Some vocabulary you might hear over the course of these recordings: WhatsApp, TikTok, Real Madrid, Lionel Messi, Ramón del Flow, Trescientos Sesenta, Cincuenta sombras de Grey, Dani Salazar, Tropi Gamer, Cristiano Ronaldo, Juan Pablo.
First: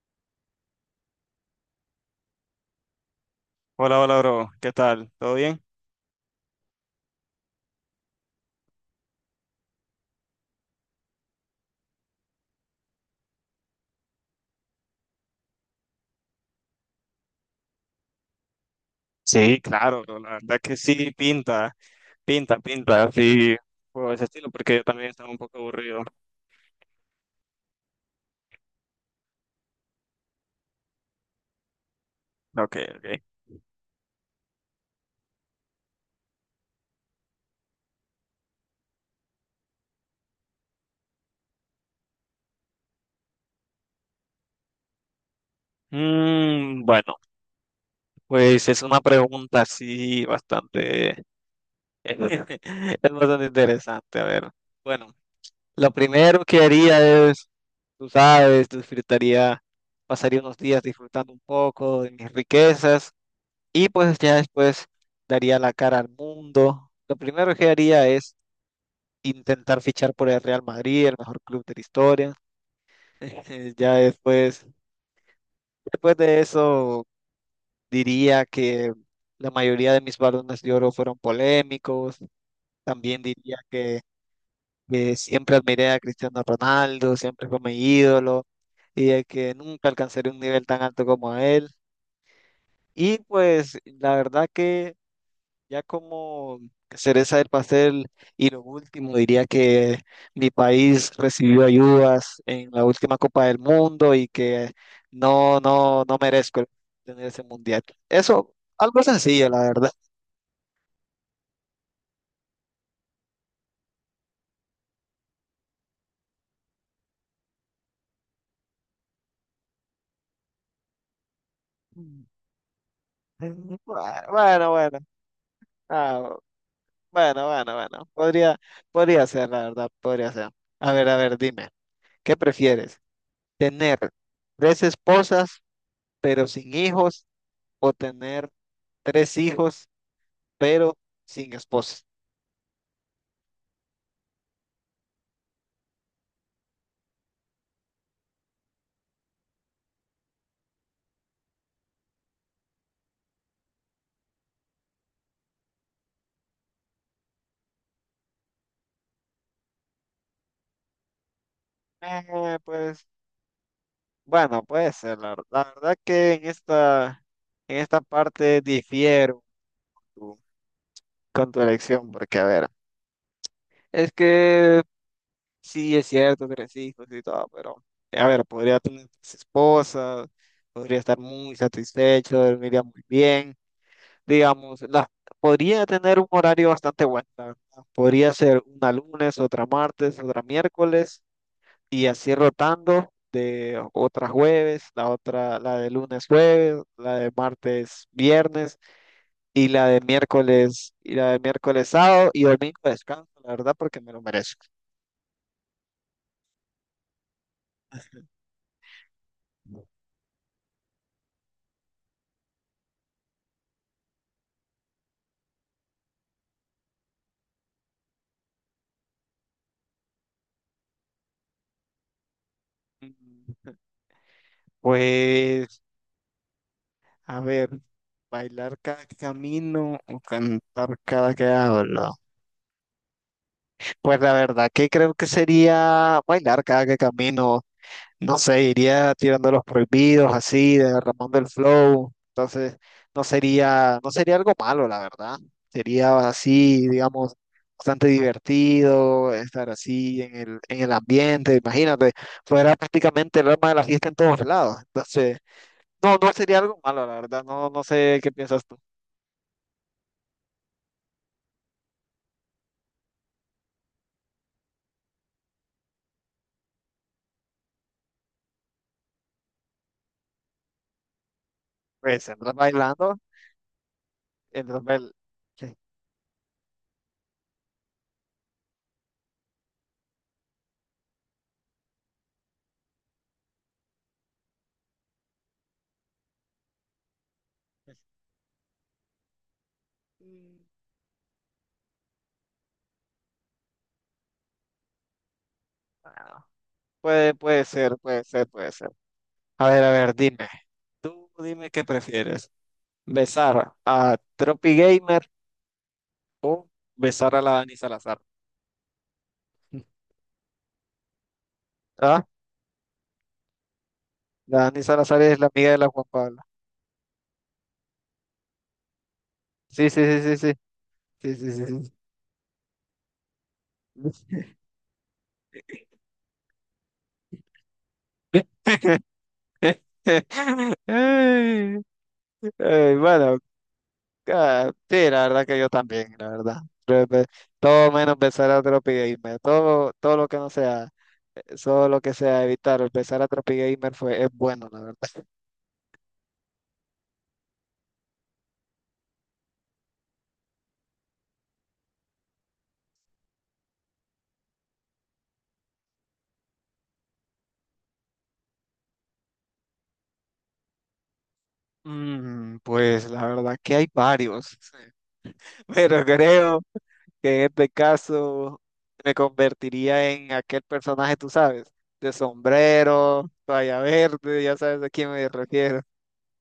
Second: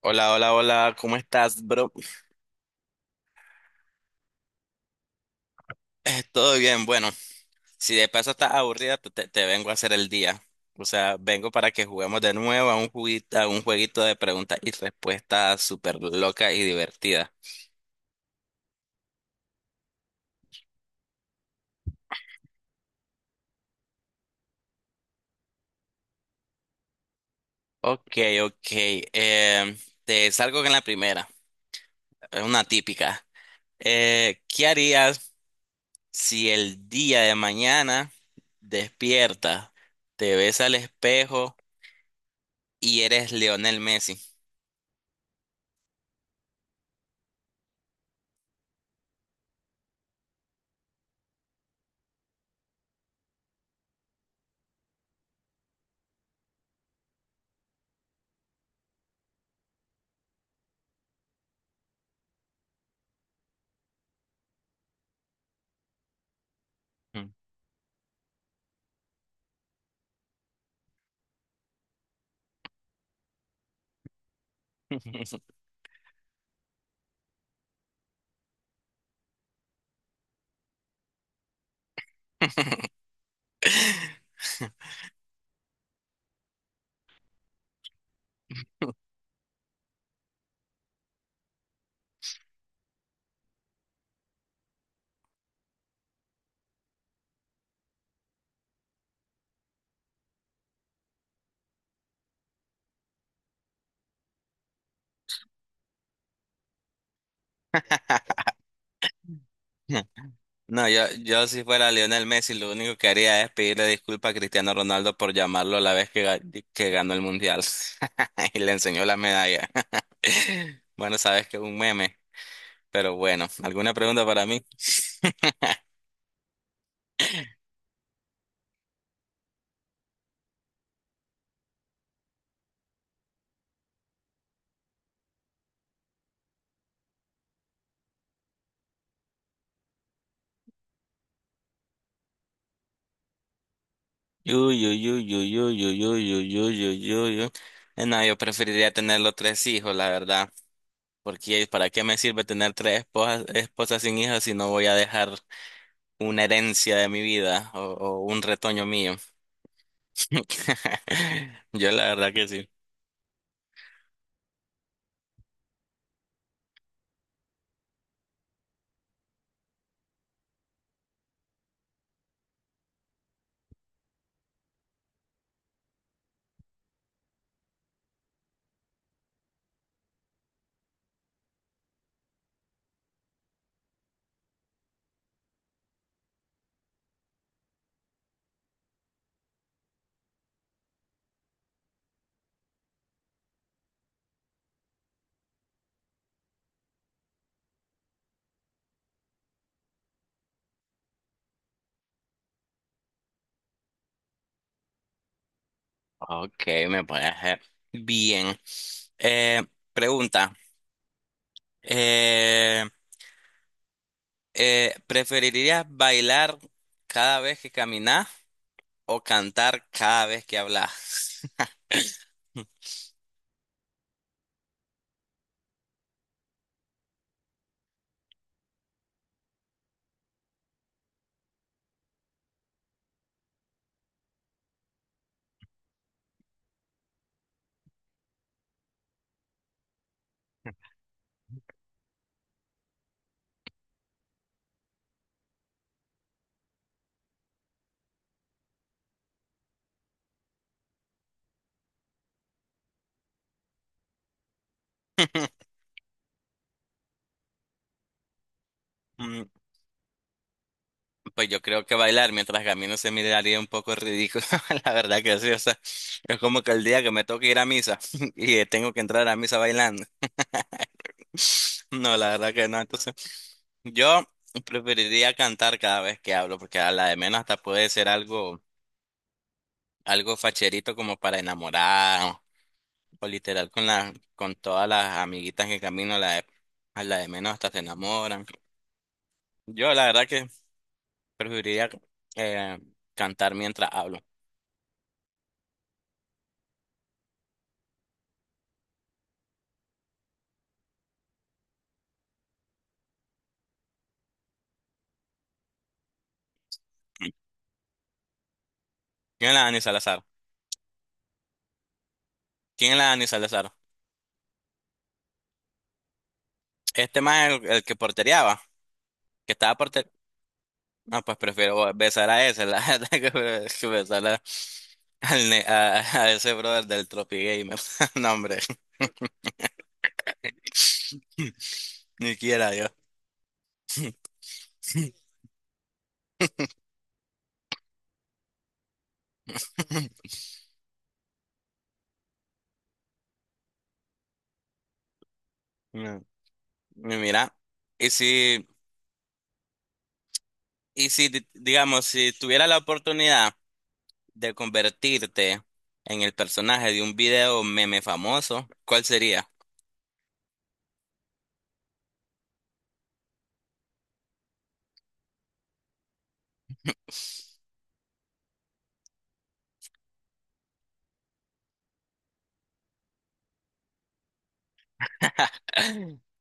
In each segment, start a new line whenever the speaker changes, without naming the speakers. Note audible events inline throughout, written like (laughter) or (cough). Hola, hola, hola, ¿cómo estás, bro?
Hola, hola, bro. ¿Qué tal? ¿Todo bien?
Todo bien, bueno, si de paso estás aburrida, te vengo a hacer el día. O sea, vengo para que juguemos de nuevo a un jueguito de preguntas y respuestas súper loca y divertida.
Sí, claro, bro, la verdad que sí, pinta, pinta, pinta, así, por ese estilo, porque yo también estaba un poco aburrido.
Ok, ok, eh, te salgo con la primera, es una
Ok, ok.
típica. ¿Qué harías si el día de mañana despiertas, te ves al espejo y eres Lionel Messi?
Bueno, pues es una pregunta así bastante, (laughs) es bastante interesante. A ver, bueno, lo primero que haría es, tú sabes, disfrutaría, pasaría unos días disfrutando un poco de mis riquezas. Y pues ya después daría la cara al mundo. Lo
Mm.
primero que haría es intentar fichar por el Real Madrid, el mejor club de la historia. (laughs) Ya después, después de eso, diría que la mayoría de mis balones de oro fueron polémicos. También diría que siempre admiré a Cristiano Ronaldo, siempre fue mi ídolo y de que nunca alcanzaré un nivel tan alto como él. Y pues la verdad que ya como cereza del pastel y lo último, diría que mi país recibió ayudas en la última Copa del Mundo y que no, no, no merezco tener ese mundial. Eso, algo sencillo, la verdad.
(laughs) No, yo si fuera Lionel Messi, lo único que haría es pedirle disculpas a Cristiano Ronaldo por llamarlo la vez que, que ganó el Mundial (laughs) y le enseñó la medalla. (laughs) Bueno, sabes que es un meme,
(laughs)
pero bueno,
Bueno,
¿alguna pregunta para mí?
bueno, bueno, ah, bueno, bueno, bueno. Podría, podría ser, la verdad, podría ser. A ver, dime, ¿qué prefieres? ¿Tener tres esposas pero sin hijos o tener tres hijos pero sin esposa?
Uy, uy, uy, uy, uy, uy, uy, uy, uy, uy, uy, uy. No, yo preferiría tener los tres hijos, la verdad, porque ¿para qué me sirve tener tres esposas, esposas sin hijos si no voy a dejar una herencia de mi vida o un retoño mío? (laughs) Yo la verdad que sí.
Pues bueno, puede ser, la verdad que en esta parte difiero tu- con tu elección, porque a ver, es que sí es cierto, tres hijos y todo, pero a ver, podría tener tres esposas, podría estar muy satisfecho, dormiría muy bien, digamos, la, podría tener un horario bastante bueno, la verdad. Podría ser una lunes, otra martes, otra miércoles, y así rotando de otra jueves, la otra, la de lunes jueves, la de martes viernes y la de miércoles sábado y domingo descanso, la verdad, porque me lo merezco.
Ok, me parece bien. Eh, pregunta. Eh, ¿Preferirías bailar cada vez que caminas o cantar cada vez que hablas?
Mm, Pues, a ver, bailar cada camino o cantar cada que hablo. Pues la verdad que creo que sería bailar cada que camino. No sé, iría tirando los prohibidos así, de Ramón del Flow. Entonces, no sería algo malo, la verdad. Sería así, digamos, bastante divertido estar así en el ambiente. Imagínate, fuera prácticamente el alma de la fiesta en todos lados. Entonces,
(laughs)
no sería algo malo, la verdad. No sé qué piensas tú.
Pues yo creo que bailar mientras camino se miraría un poco ridículo, (laughs) la verdad que sí, o sea, es como que el día que me toque ir a misa (laughs) y tengo que entrar a misa bailando. (laughs) No,
Pues
la verdad
entras
que no, entonces
bailando,
yo
entras bail-
preferiría
sí.
cantar cada vez que hablo, porque a la de menos hasta puede ser algo, algo facherito como para enamorar, o literal con todas las amiguitas que camino, a la de menos hasta se enamoran. Yo la verdad que
Mm,
preferiría eh, cantar mientras hablo.
ah, Puede, puede ser, puede ser, puede ser. A ver, dime. Tú dime qué prefieres. ¿Besar a Tropi Gamer o besar a la Dani Salazar?
Yo la Dani
(laughs)
Salazar.
¿Ah?
¿Quién es la Dani Salazar?
La Dani Salazar es la amiga de la Juan Pablo.
Este más el que portereaba, que estaba
Sí, sí,
porter.
sí, sí, sí.
Ah,
Sí,
pues
sí, sí,
prefiero
sí.
besar a ese, la (laughs) verdad, que besar a, al ne- a ese brother del Tropi Gamer. (laughs) No, hombre.
(laughs) Ay,
Ni quiera yo.
ay, bueno, ah, sí, la
(laughs)
verdad que yo también, la verdad. Pero, pe- Todo menos besar a Tropi Gamer. Todo, todo lo que no sea, todo lo que sea evitar besar a Tropi Gamer es bueno, la verdad.
No. Y mira, y si, digamos, si tuviera la oportunidad de convertirte en el personaje de un video meme famoso, ¿cuál sería?
Pues la verdad que hay varios, (laughs) pero creo que en este caso me convertiría en aquel personaje, tú sabes, de sombrero, toalla verde, ya sabes a quién me refiero.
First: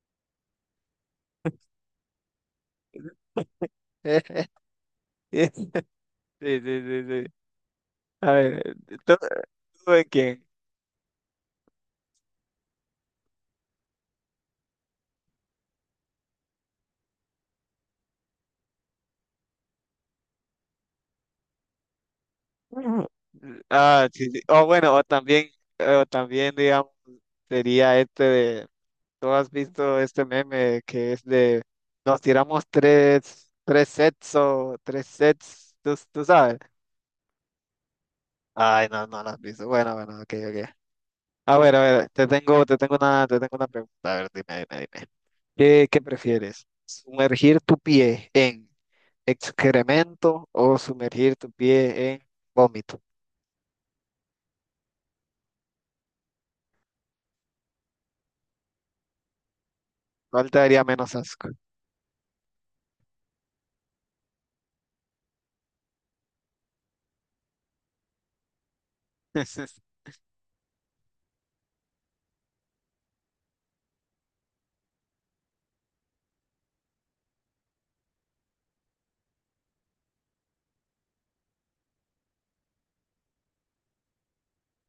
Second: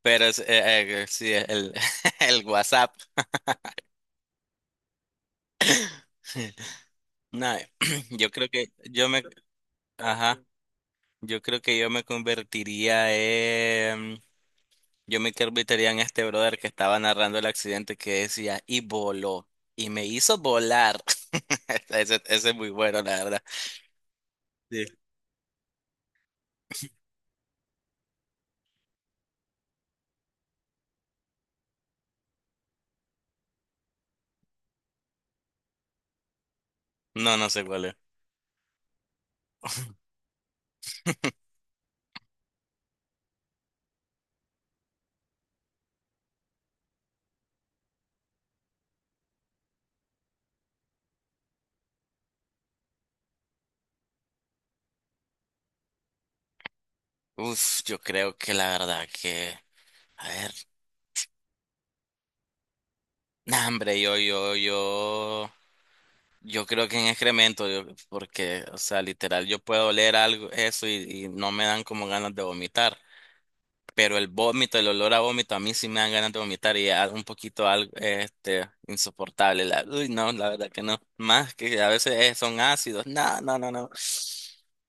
Pero es, sí, el, (laughs) el WhatsApp.
(laughs) Sí, sí, sí, sí.
Nah, (clears throat) yo
A
creo que
ver,
yo
¿tú,
me,
¿tú en
ajá,
quién?
yo creo que yo me convertiría en este brother que estaba narrando el accidente que decía, y voló, y me hizo volar. (laughs) Ese es muy bueno,
Mm.
la verdad.
Ah, sí, sí.
Sí.
O también, digamos, sería este de, ¿tú has visto este meme que es de, nos tiramos tres, tres sets o tres sets, tú sabes?
No, no sé cuál es.
Ay, no, no lo has visto. Bueno, bueno, ok, ok. A ver, te tengo una pregunta. A ver, dime, dime, dime. ¿Qué prefieres? ¿Sumergir tu pie en excremento o sumergir tu pie en vómito?
Uf, yo creo que la verdad que, a
¿Cuál
ver,
te daría menos asco?
nah, hombre, yo creo que en excremento, yo- porque, o sea, literal, yo puedo
(laughs)
oler algo, eso, y no me dan como ganas de vomitar. Pero el vómito, el olor a vómito, a mí sí me dan ganas de vomitar y es un poquito algo, este, insoportable. La, uy, no, la verdad que no. Más que a veces son ácidos. No, no, no, no.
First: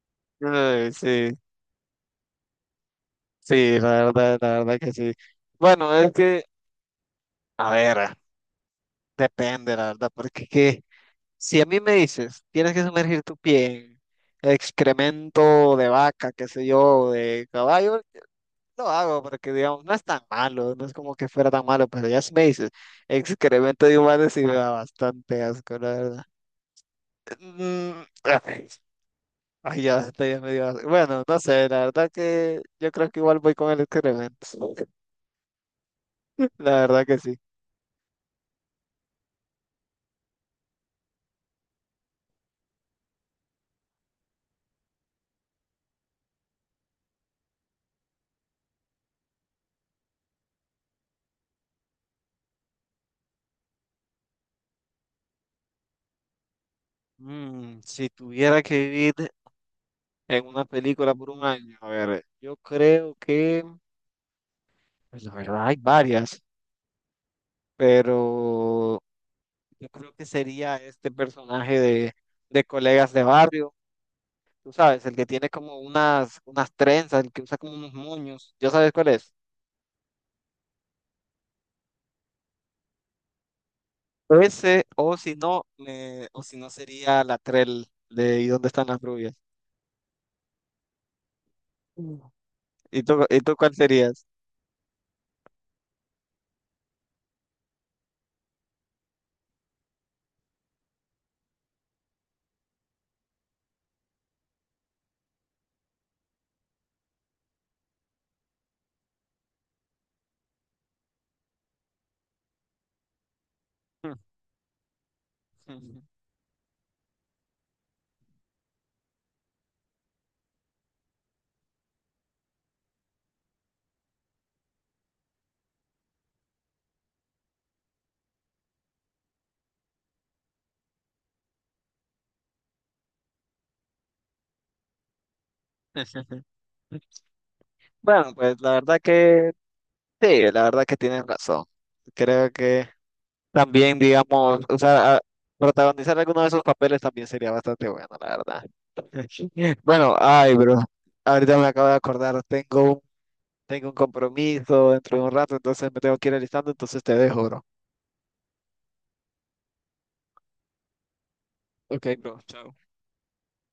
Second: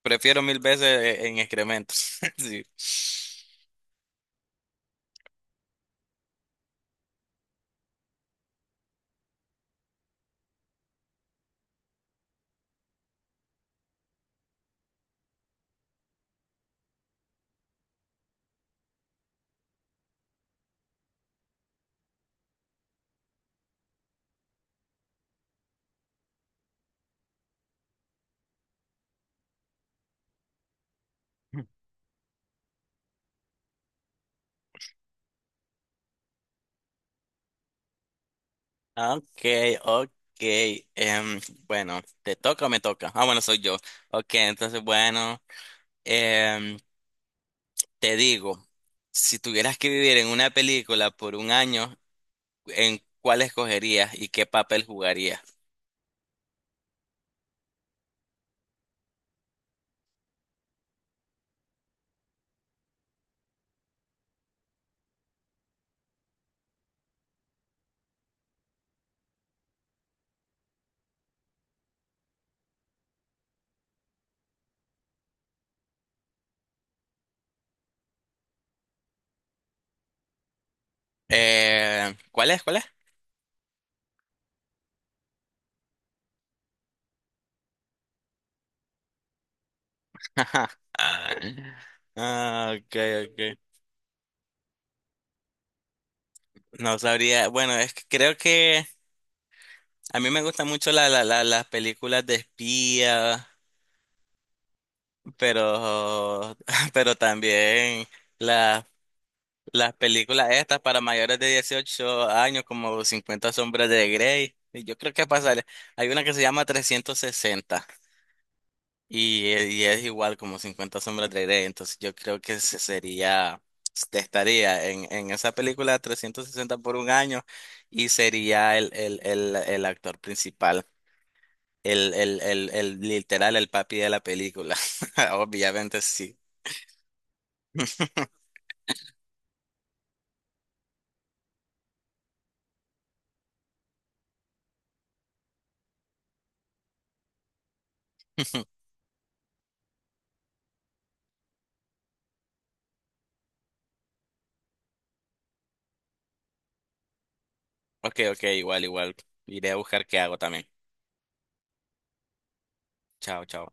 Prefiero mil veces
Ay, sí,
en excrementos. (laughs) Sí.
sí, la verdad que sí. Bueno, es que, a ver, ah, depende, la verdad, porque si a mí me dices, tienes que sumergir tu pie en excremento de vaca, qué sé yo, de caballo, lo hago porque, digamos, no es tan malo, no es como que fuera tan malo, pero ya si me dices, excremento de humanos sí me da bastante asco, la verdad. Mm, ay, ay, ya, hasta ya me dio asco. Bueno, no sé, la verdad que yo creo que igual voy con el excremento. (laughs) La verdad que sí.
Ok, ok. Em, bueno, ¿te toca o me toca? Ah, bueno, soy yo. Ok, entonces, bueno, em, te digo, si tuvieras que vivir en una película por un año, ¿en cuál escogerías y qué papel jugarías?
Mm, si tuviera que vivir en una película por un año, a ver, yo creo que, pues la verdad hay varias, pero yo creo que sería este personaje de Colegas de Barrio, tú sabes, el que tiene como unas, unas trenzas, el que usa como unos moños, ¿ya sabes cuál es?
¿Cuál es? ¿Cuál es?
Ese, o si no, o si no sería la Trell de ¿Y dónde están las rubias?
(laughs)
Mm.
Ah, okay,
Y tú
okay.
cuál serías?
No sabría. Bueno, es que creo que a mí me gustan mucho las películas de espía, pero, (laughs) pero también las las películas estas para mayores de 18 años, como Cincuenta sombras de
(laughs)
Grey. Y yo creo que pasaría. Hay una que se llama 360. Y es igual como cincuenta sombras de Grey, entonces yo creo que se sería, este, estaría en esa película 360 por un año y sería el actor principal, el literal, el papi de la película. (laughs) Obviamente sí.
Bueno,
(laughs)
pues la verdad que sí, la verdad que tienes razón. Creo que también, digamos, protagonizar alguno de esos papeles también sería bastante bueno, la verdad. (laughs) Bueno, ay, bro, ahorita me acabo de acordar, tengo un compromiso dentro de un rato, entonces me tengo que ir alistando, entonces te dejo, bro.
Ok, ok, igual, igual. Iré a buscar qué hago también.
Ok, bro. Chao.
Chao, chao.